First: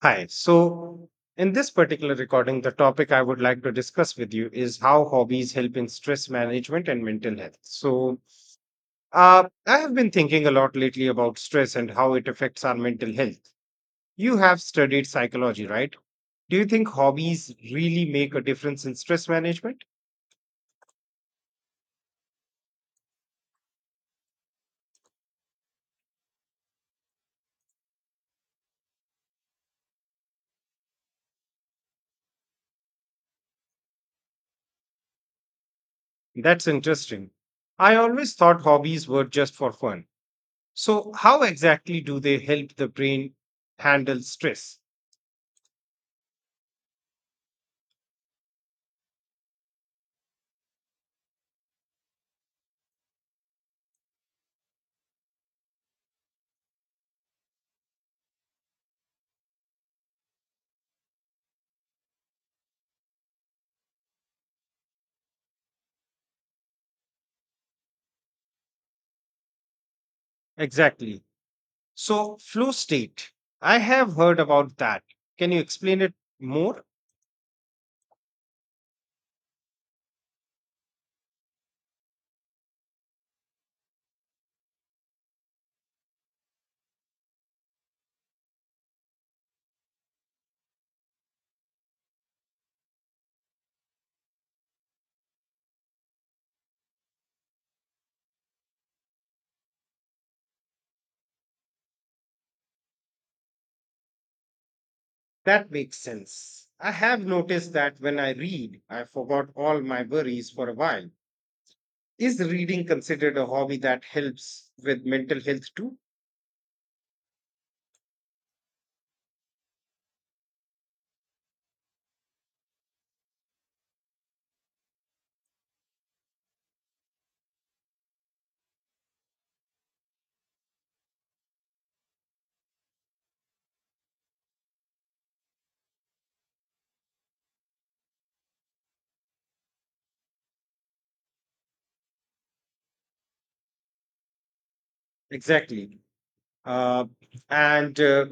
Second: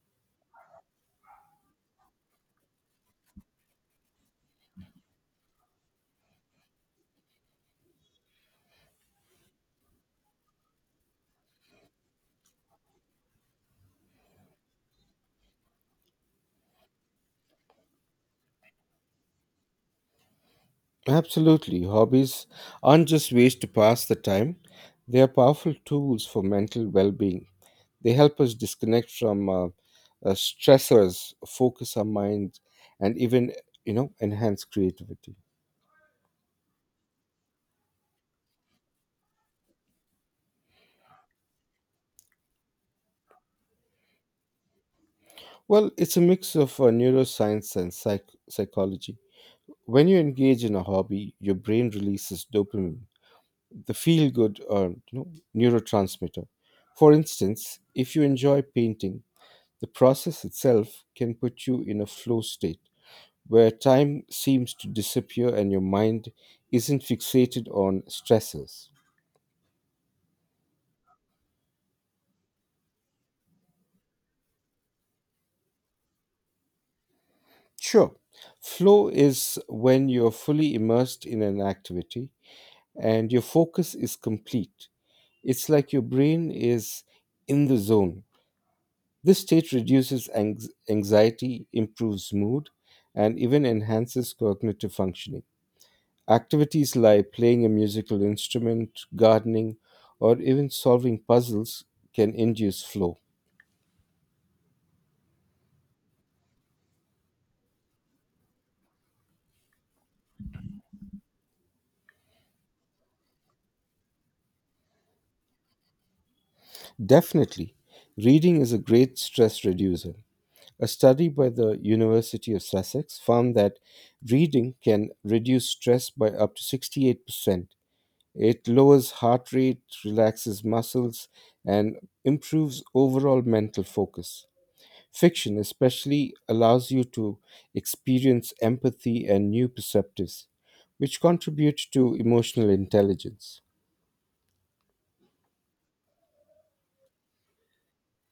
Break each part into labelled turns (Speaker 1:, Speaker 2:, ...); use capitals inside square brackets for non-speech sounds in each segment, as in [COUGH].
Speaker 1: Hi. So, in this particular recording, the topic I would like to discuss with you is how hobbies help in stress management and mental health. So, I have been thinking a lot lately about stress and how it affects our mental health. You have studied psychology, right? Do you think hobbies really make a difference in stress management?
Speaker 2: Absolutely. Hobbies aren't just ways to pass the time, they are powerful tools for mental well being. They help us disconnect from stressors, focus our mind, and even enhance creativity.
Speaker 1: That's interesting. I always thought hobbies were just for fun. So, how exactly do they help the brain handle stress?
Speaker 2: Well, it's a mix of neuroscience and psychology. When you engage in a hobby, your brain releases dopamine, the feel good neurotransmitter. For instance, if you enjoy painting, the process itself can put you in a flow state where time seems to disappear and your mind isn't fixated on stressors.
Speaker 1: Exactly. So, flow state, I have heard about that. Can you explain it more?
Speaker 2: Sure, flow is when you're fully immersed in an activity and your focus is complete. It's like your brain is in the zone. This state reduces anxiety, improves mood, and even enhances cognitive functioning. Activities like playing a musical instrument, gardening, or even solving puzzles can induce flow.
Speaker 1: That makes sense. I have noticed that when I read, I forgot all my worries for a while. Is reading considered a hobby that helps with mental health too?
Speaker 2: Definitely, reading is a great stress reducer. A study by the University of Sussex found that reading can reduce stress by up to 68%. It lowers heart rate, relaxes muscles, and improves overall mental focus. Fiction, especially, allows you to experience empathy and new perceptives, which contribute to emotional intelligence.
Speaker 1: Exactly. Uh, and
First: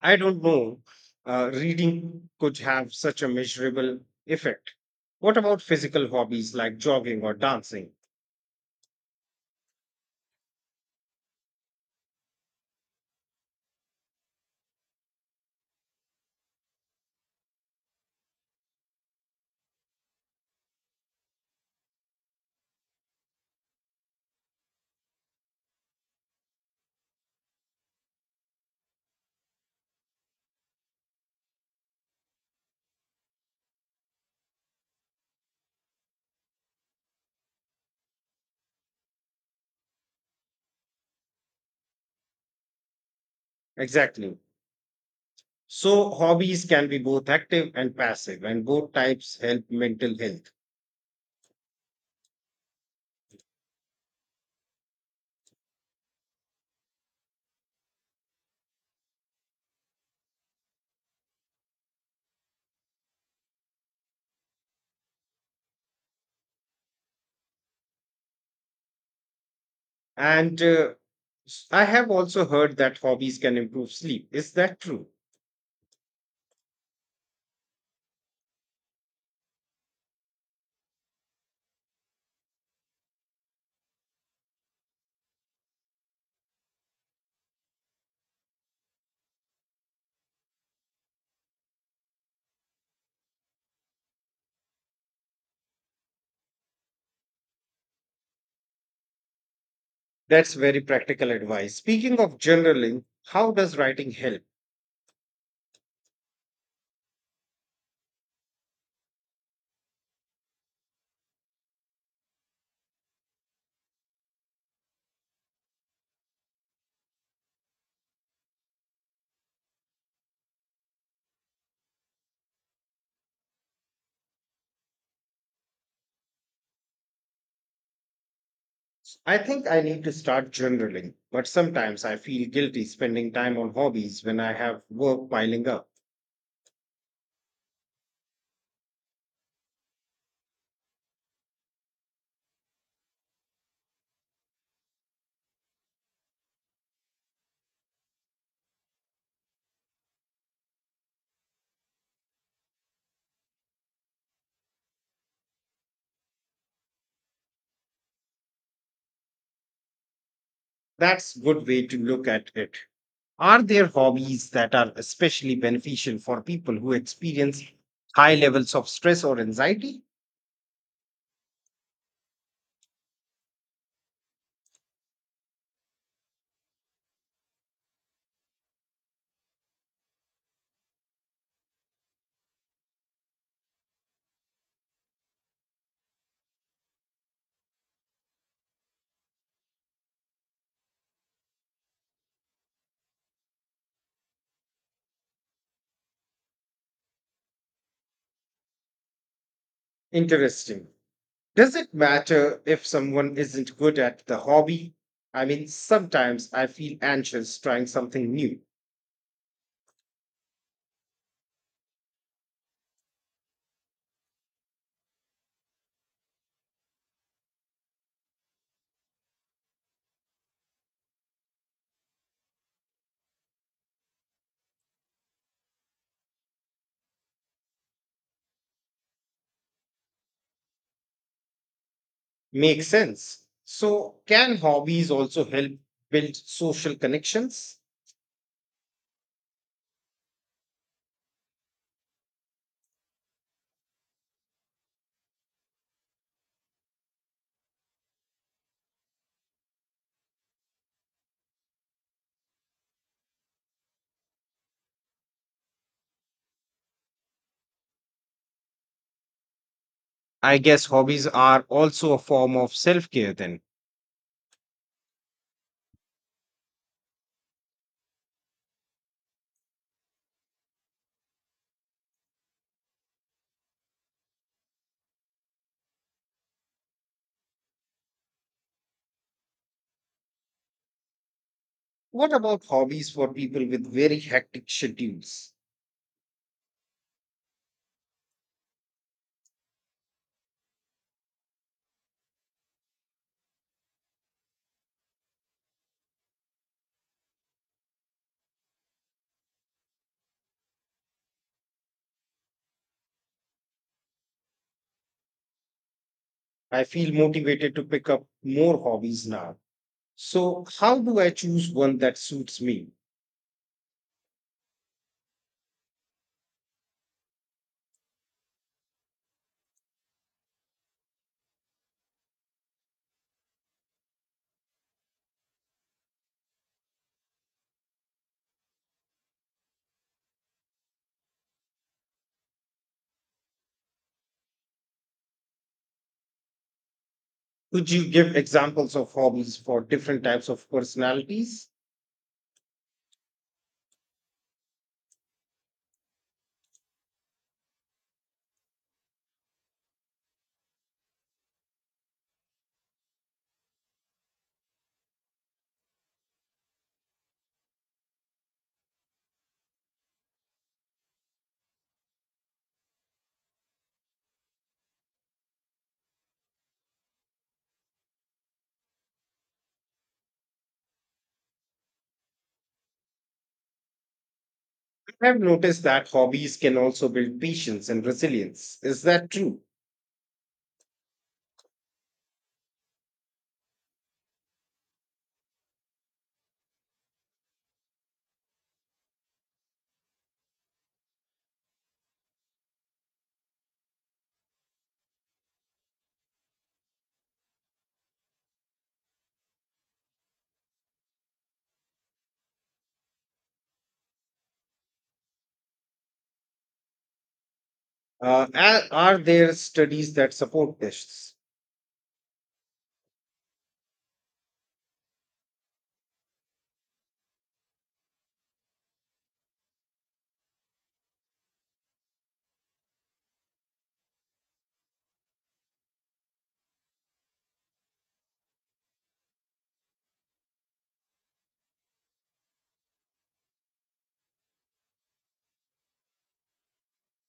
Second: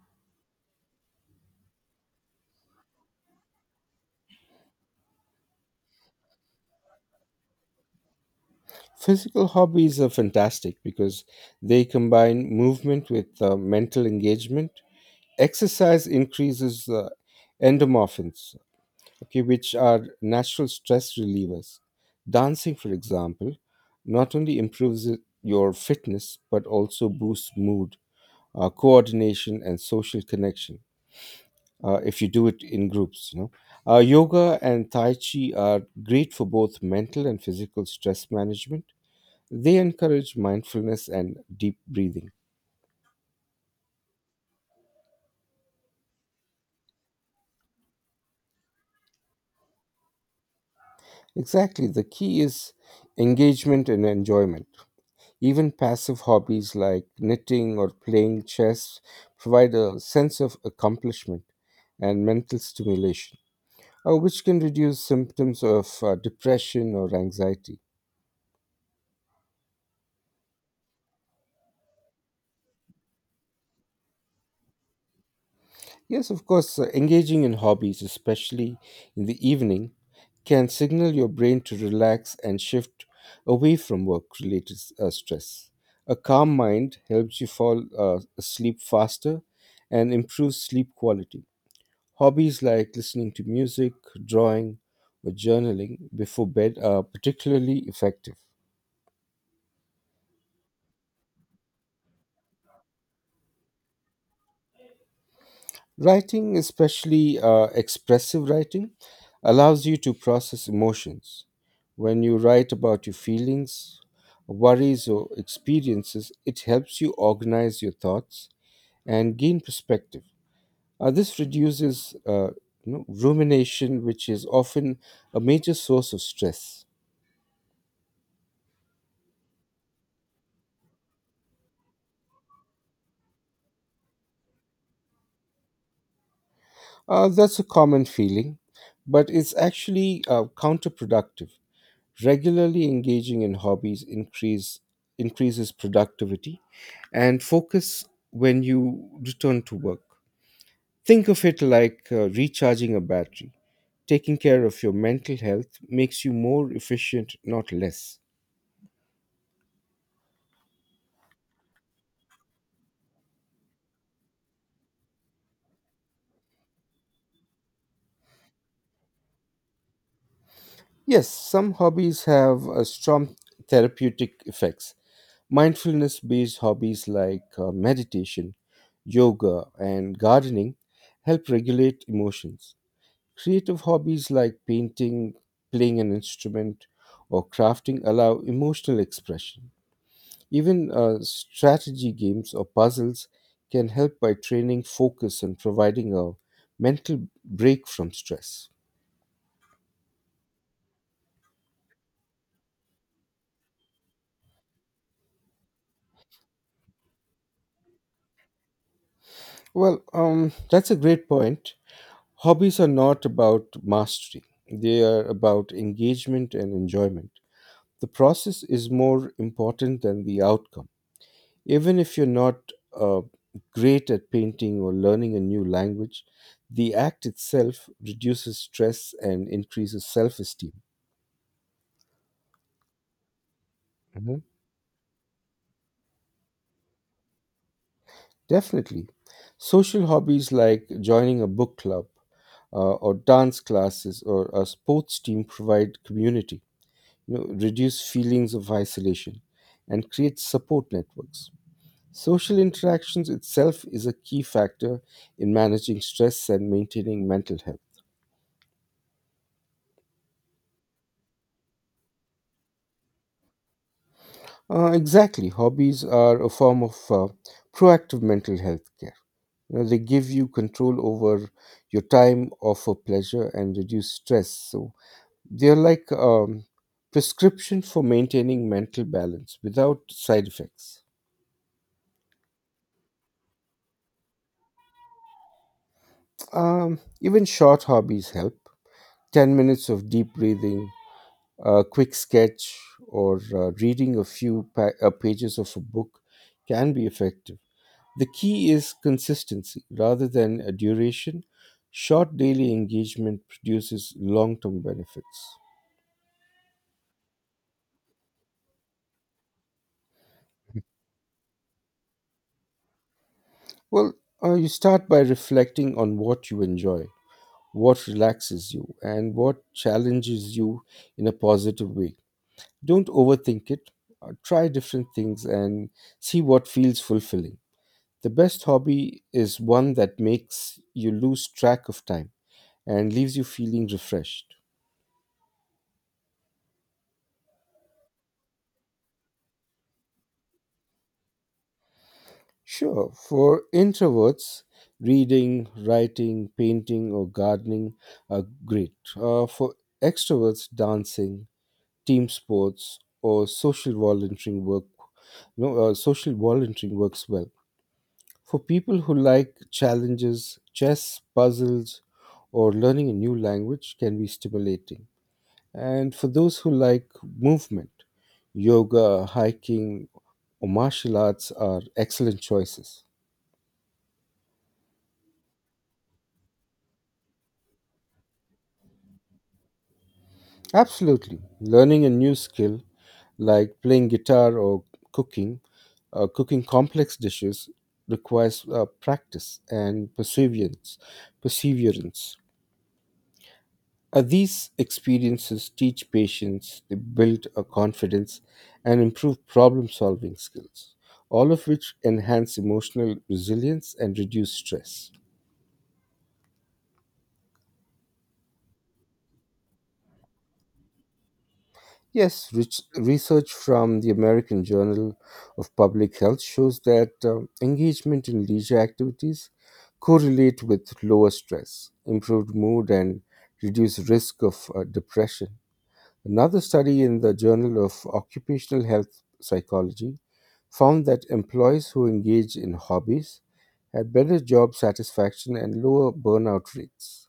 Speaker 1: I don't know. Reading could have such a measurable effect. What about physical hobbies like jogging or dancing?
Speaker 2: Physical hobbies are fantastic because they combine movement with mental engagement. Exercise increases endomorphins, okay, which are natural stress relievers. Dancing, for example, not only improves your fitness but also boosts mood, coordination, and social connection. If you do it in groups, yoga and tai chi are great for both mental and physical stress management. They encourage mindfulness and deep breathing.
Speaker 1: Exactly. So, hobbies can be both active and passive, and both types help mental health.
Speaker 2: Exactly, the key is engagement and enjoyment. Even passive hobbies like knitting or playing chess provide a sense of accomplishment and mental stimulation, which can reduce symptoms of depression or anxiety.
Speaker 1: And uh, I have also heard that hobbies can improve sleep. Is that true?
Speaker 2: Yes, of course, engaging in hobbies, especially in the evening, can signal your brain to relax and shift away from work related stress. A calm mind helps you fall asleep faster and improves sleep quality. Hobbies like listening to music, drawing, or journaling before bed are particularly effective.
Speaker 1: That's very practical advice. Speaking of journaling, how does writing help?
Speaker 2: Writing, especially expressive writing, allows you to process emotions. When you write about your feelings, worries, or experiences, it helps you organize your thoughts and gain perspective. This reduces rumination, which is often a major source of stress.
Speaker 1: I think I need to start journaling, but sometimes I feel guilty spending time on hobbies when I have work piling up.
Speaker 2: That's a common feeling, but it's actually counterproductive. Regularly engaging in hobbies increases productivity and focus when you return to work. Think of it like recharging a battery. Taking care of your mental health makes you more efficient, not less.
Speaker 1: That's good way to look at it. Are there hobbies that are especially beneficial for people who experience high levels of stress or anxiety?
Speaker 2: Yes, some hobbies have strong therapeutic effects. Mindfulness based hobbies like meditation, yoga, and gardening help regulate emotions. Creative hobbies like painting, playing an instrument, or crafting allow emotional expression. Even strategy games or puzzles can help by training focus and providing a mental break from stress.
Speaker 1: Interesting. Does it matter if someone isn't good at the hobby? I mean, sometimes I feel anxious trying something new.
Speaker 2: That's a great point. Hobbies are not about mastery, they are about engagement and enjoyment. The process is more important than the outcome. Even if you're not uh, great at painting or learning a new language, the act itself reduces stress and increases self esteem.
Speaker 1: Makes sense. So,
Speaker 2: Mhm.
Speaker 1: can hobbies also help build social connections?
Speaker 2: Definitely. Social hobbies like joining a book club, or dance classes, or a sports team provide community, reduce feelings of isolation, and create support networks. Social interactions itself is a key factor in managing stress and maintaining mental health.
Speaker 1: I guess hobbies are also a form of self care then.
Speaker 2: Exactly. Hobbies are a form of proactive mental health care. You know, they give you control over your time, offer pleasure, and reduce stress. So they're like prescription for maintaining mental balance without side effects.
Speaker 1: What about hobbies for people with very hectic schedules?
Speaker 2: Even short hobbies help. 10 minutes of deep breathing, a quick sketch, or reading a few pages of a book can be effective. The key is consistency rather than a duration. Short daily engagement produces long term benefits.
Speaker 1: I feel motivated to pick up more hobbies now. So how do I choose one that suits me?
Speaker 2: Well, you start by reflecting on what you enjoy, what relaxes you, and what challenges you in a positive way. Don't overthink it. Try different things and see what feels fulfilling. The best hobby is one that makes you lose track of time and leaves you feeling refreshed.
Speaker 1: Could you give examples of hobbies for different types of personalities?
Speaker 2: Sure, for introverts, reading, writing, painting, or gardening are great. For extroverts, dancing, team sports, or social volunteering work, no, social volunteering works well. For people who like challenges, chess, puzzles, or learning a new language can be stimulating. And for those who like movement, yoga, hiking, or martial arts are excellent choices.
Speaker 1: I have noticed that hobbies can also build patience and resilience. Is that true?
Speaker 2: Absolutely. Learning a new skill like playing guitar or cooking, cooking complex dishes requires practice and perseverance. Perseverance. These experiences teach patience, they build a confidence, and improve problem-solving skills, all of which enhance emotional resilience and reduce stress.
Speaker 1: Are there studies that support this?
Speaker 2: Yes, research from the American Journal of Public Health shows that engagement in leisure activities correlate with lower stress, improved mood, and reduced risk of depression. Another study in the Journal of Occupational Health Psychology found that employees who engage in hobbies had better job satisfaction and lower burnout rates.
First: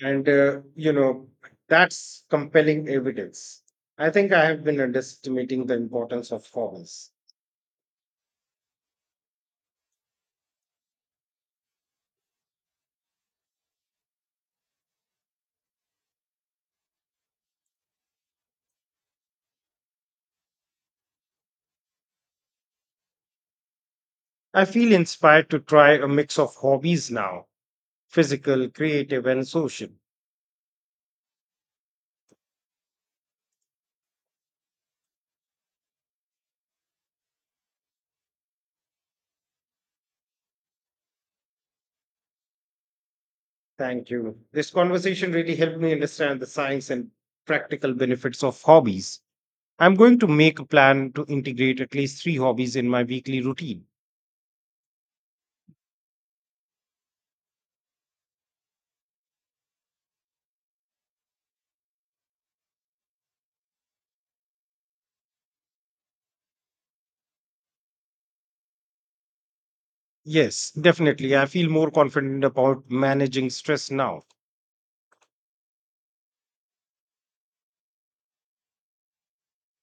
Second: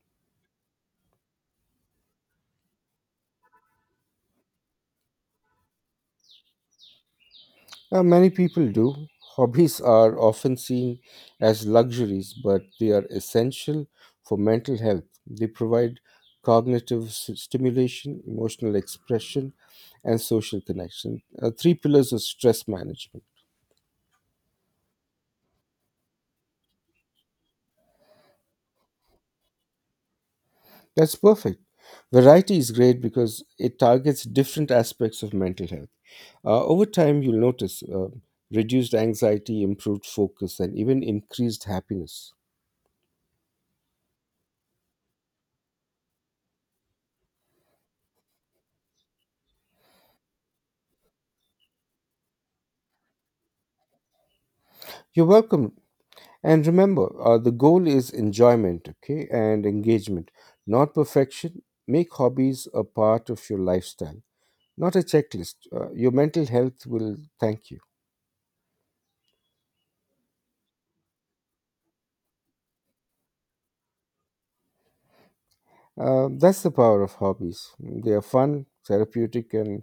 Speaker 1: And that's compelling evidence. I think I have been underestimating the importance of hobbies.
Speaker 2: Many people do. Hobbies are often seen as luxuries, but they are essential for mental health. They provide cognitive stimulation, emotional expression, and social connection. Three pillars of stress management.
Speaker 1: I feel inspired to try a mix of hobbies now. Physical, creative, and social.
Speaker 2: That's perfect. Variety is great because it targets different aspects of mental health. Over time, you'll notice reduced anxiety, improved focus, and even increased happiness.
Speaker 1: Thank you. This conversation really helped me understand the science and practical benefits of hobbies. I'm going to make a plan to integrate at least three hobbies in my weekly routine.
Speaker 2: You're welcome. And remember, the goal is enjoyment, okay, and engagement, not perfection. Make hobbies a part of your lifestyle, not a checklist. Your mental health will thank you.
Speaker 1: Yes, definitely. I feel more confident about managing stress now.
Speaker 2: That's the power of hobbies. They are fun, therapeutic, and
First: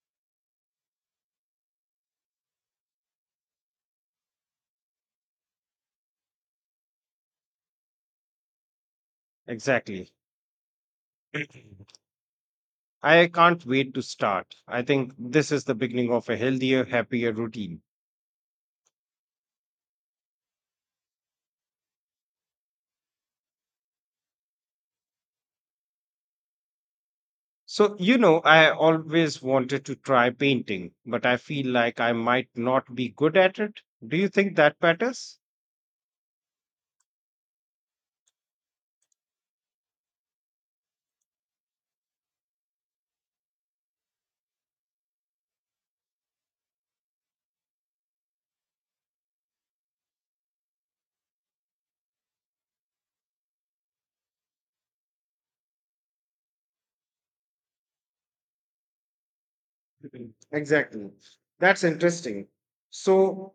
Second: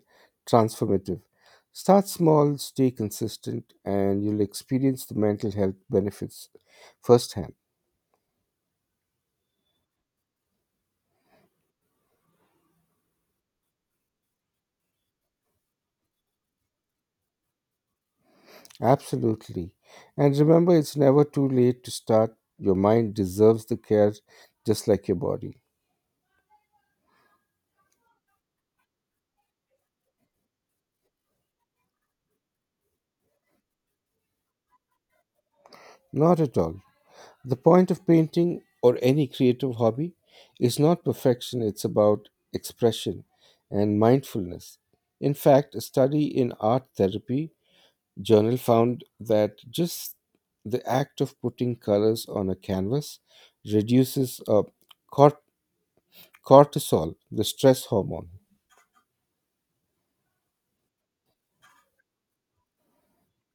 Speaker 2: transformative. Start small, stay consistent, and you'll experience the mental health benefits firsthand.
Speaker 1: Exactly. [CLEARS THROAT] I can't wait to start. I think this is the beginning of a healthier, happier routine.
Speaker 2: Absolutely. And remember, it's never too late to start. Your mind deserves the care just like your body.
Speaker 1: So, you know, I always wanted to try painting, but I feel like I might not be good at it. Do you think that matters?
Speaker 2: Not at all. The point of painting or any creative hobby is not perfection, it's about expression and mindfulness. In fact, a study in art therapy journal found that just the act of putting colors on a canvas reduces cort- cortisol, the stress hormone.
Speaker 1: Mhm. Exactly. That's interesting. So,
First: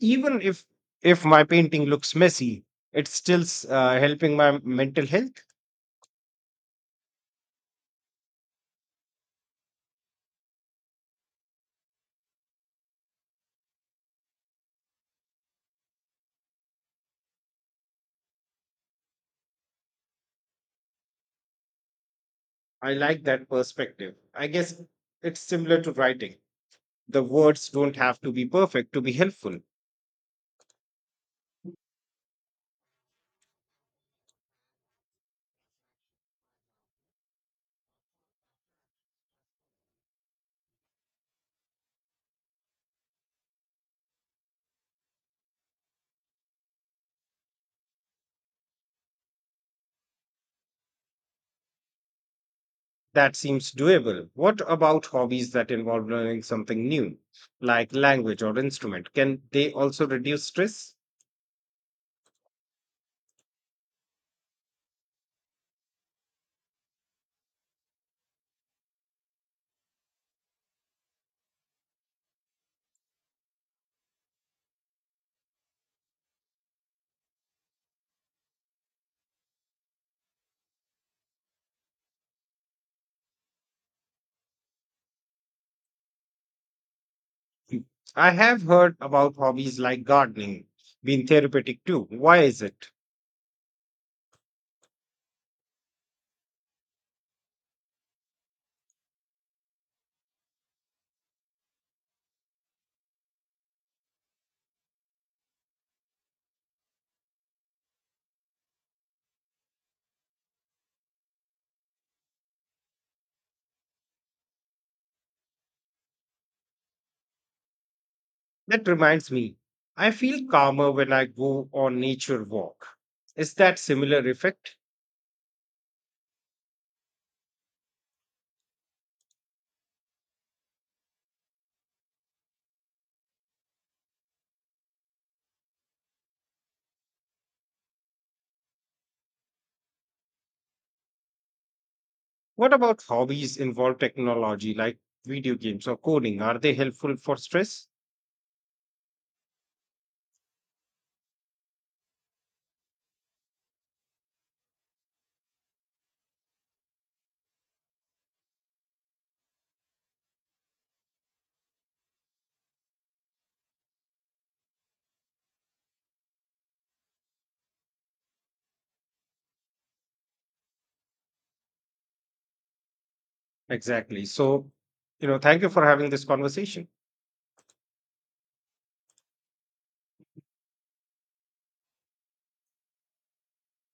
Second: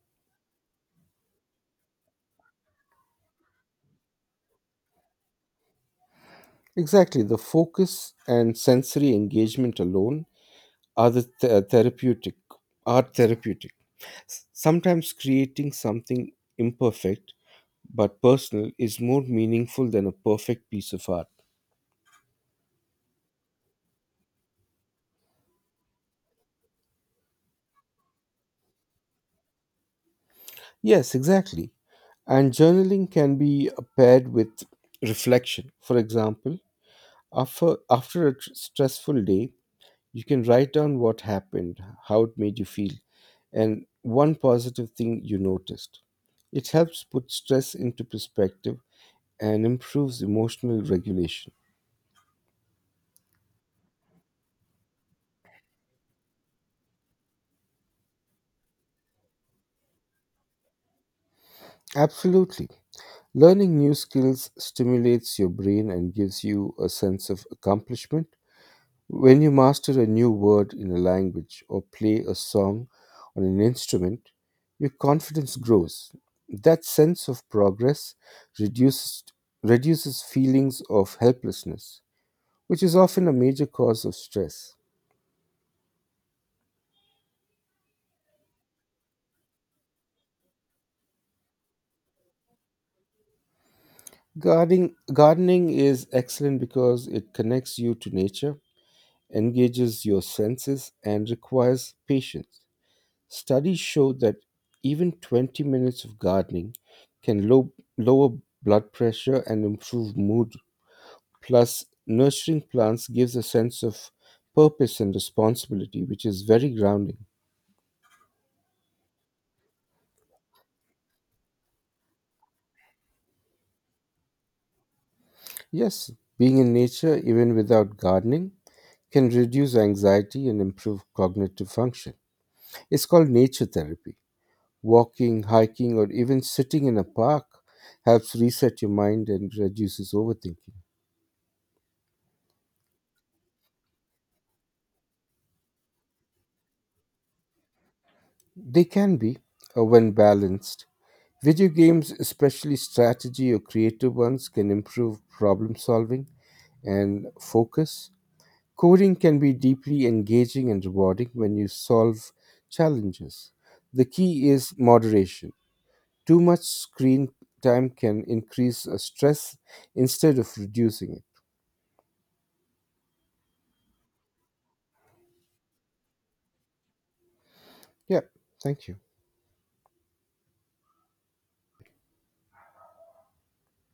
Speaker 1: even if my painting looks messy, it's still helping my mental health.
Speaker 2: Exactly, the focus and sensory engagement alone are the therapeutic, art therapeutic. Sometimes creating something imperfect but personal is more meaningful than a perfect piece of art.
Speaker 1: I like that perspective. I guess it's similar to writing. The words don't have to be perfect to be helpful.
Speaker 2: Yes, exactly. And journaling can be paired with reflection. For example, after a stressful day, you can write down what happened, how it made you feel, and one positive thing you noticed. It helps put stress into perspective and improves emotional regulation.
Speaker 1: That seems doable. What about hobbies that involve learning something new, like language or instrument? Can they also reduce stress?
Speaker 2: Absolutely. Learning new skills stimulates your brain and gives you a sense of accomplishment. When you master a new word in a language or play a song on an instrument, your confidence grows. That sense of progress reduces, reduces feelings of helplessness, which is often a major cause of stress.
Speaker 1: I have heard about hobbies like gardening being therapeutic too. Why is it?
Speaker 2: Gardening is excellent because it connects you to nature, engages your senses, and requires patience. Studies show that even 20 minutes of gardening can lower blood pressure and improve mood. Plus, nurturing plants gives a sense of purpose and responsibility, which is very grounding.
Speaker 1: That reminds me, I feel calmer when I go on nature walk. Is that similar effect?
Speaker 2: Yes, being in nature, even without gardening, can reduce anxiety and improve cognitive function. It's called nature therapy. Walking, hiking, or even sitting in a park helps reset your mind and reduces overthinking.
Speaker 1: What about hobbies involve technology like video games or coding? Are they helpful for stress?
Speaker 2: They can be, when balanced. Video games, especially strategy or creative ones, can improve problem solving and focus. Coding can be deeply engaging and rewarding when you solve challenges. The key is moderation. Too much screen time can increase stress instead of reducing it.
Speaker 1: Exactly. So, you know, thank you for having this conversation.
Speaker 2: Yeah, thank you.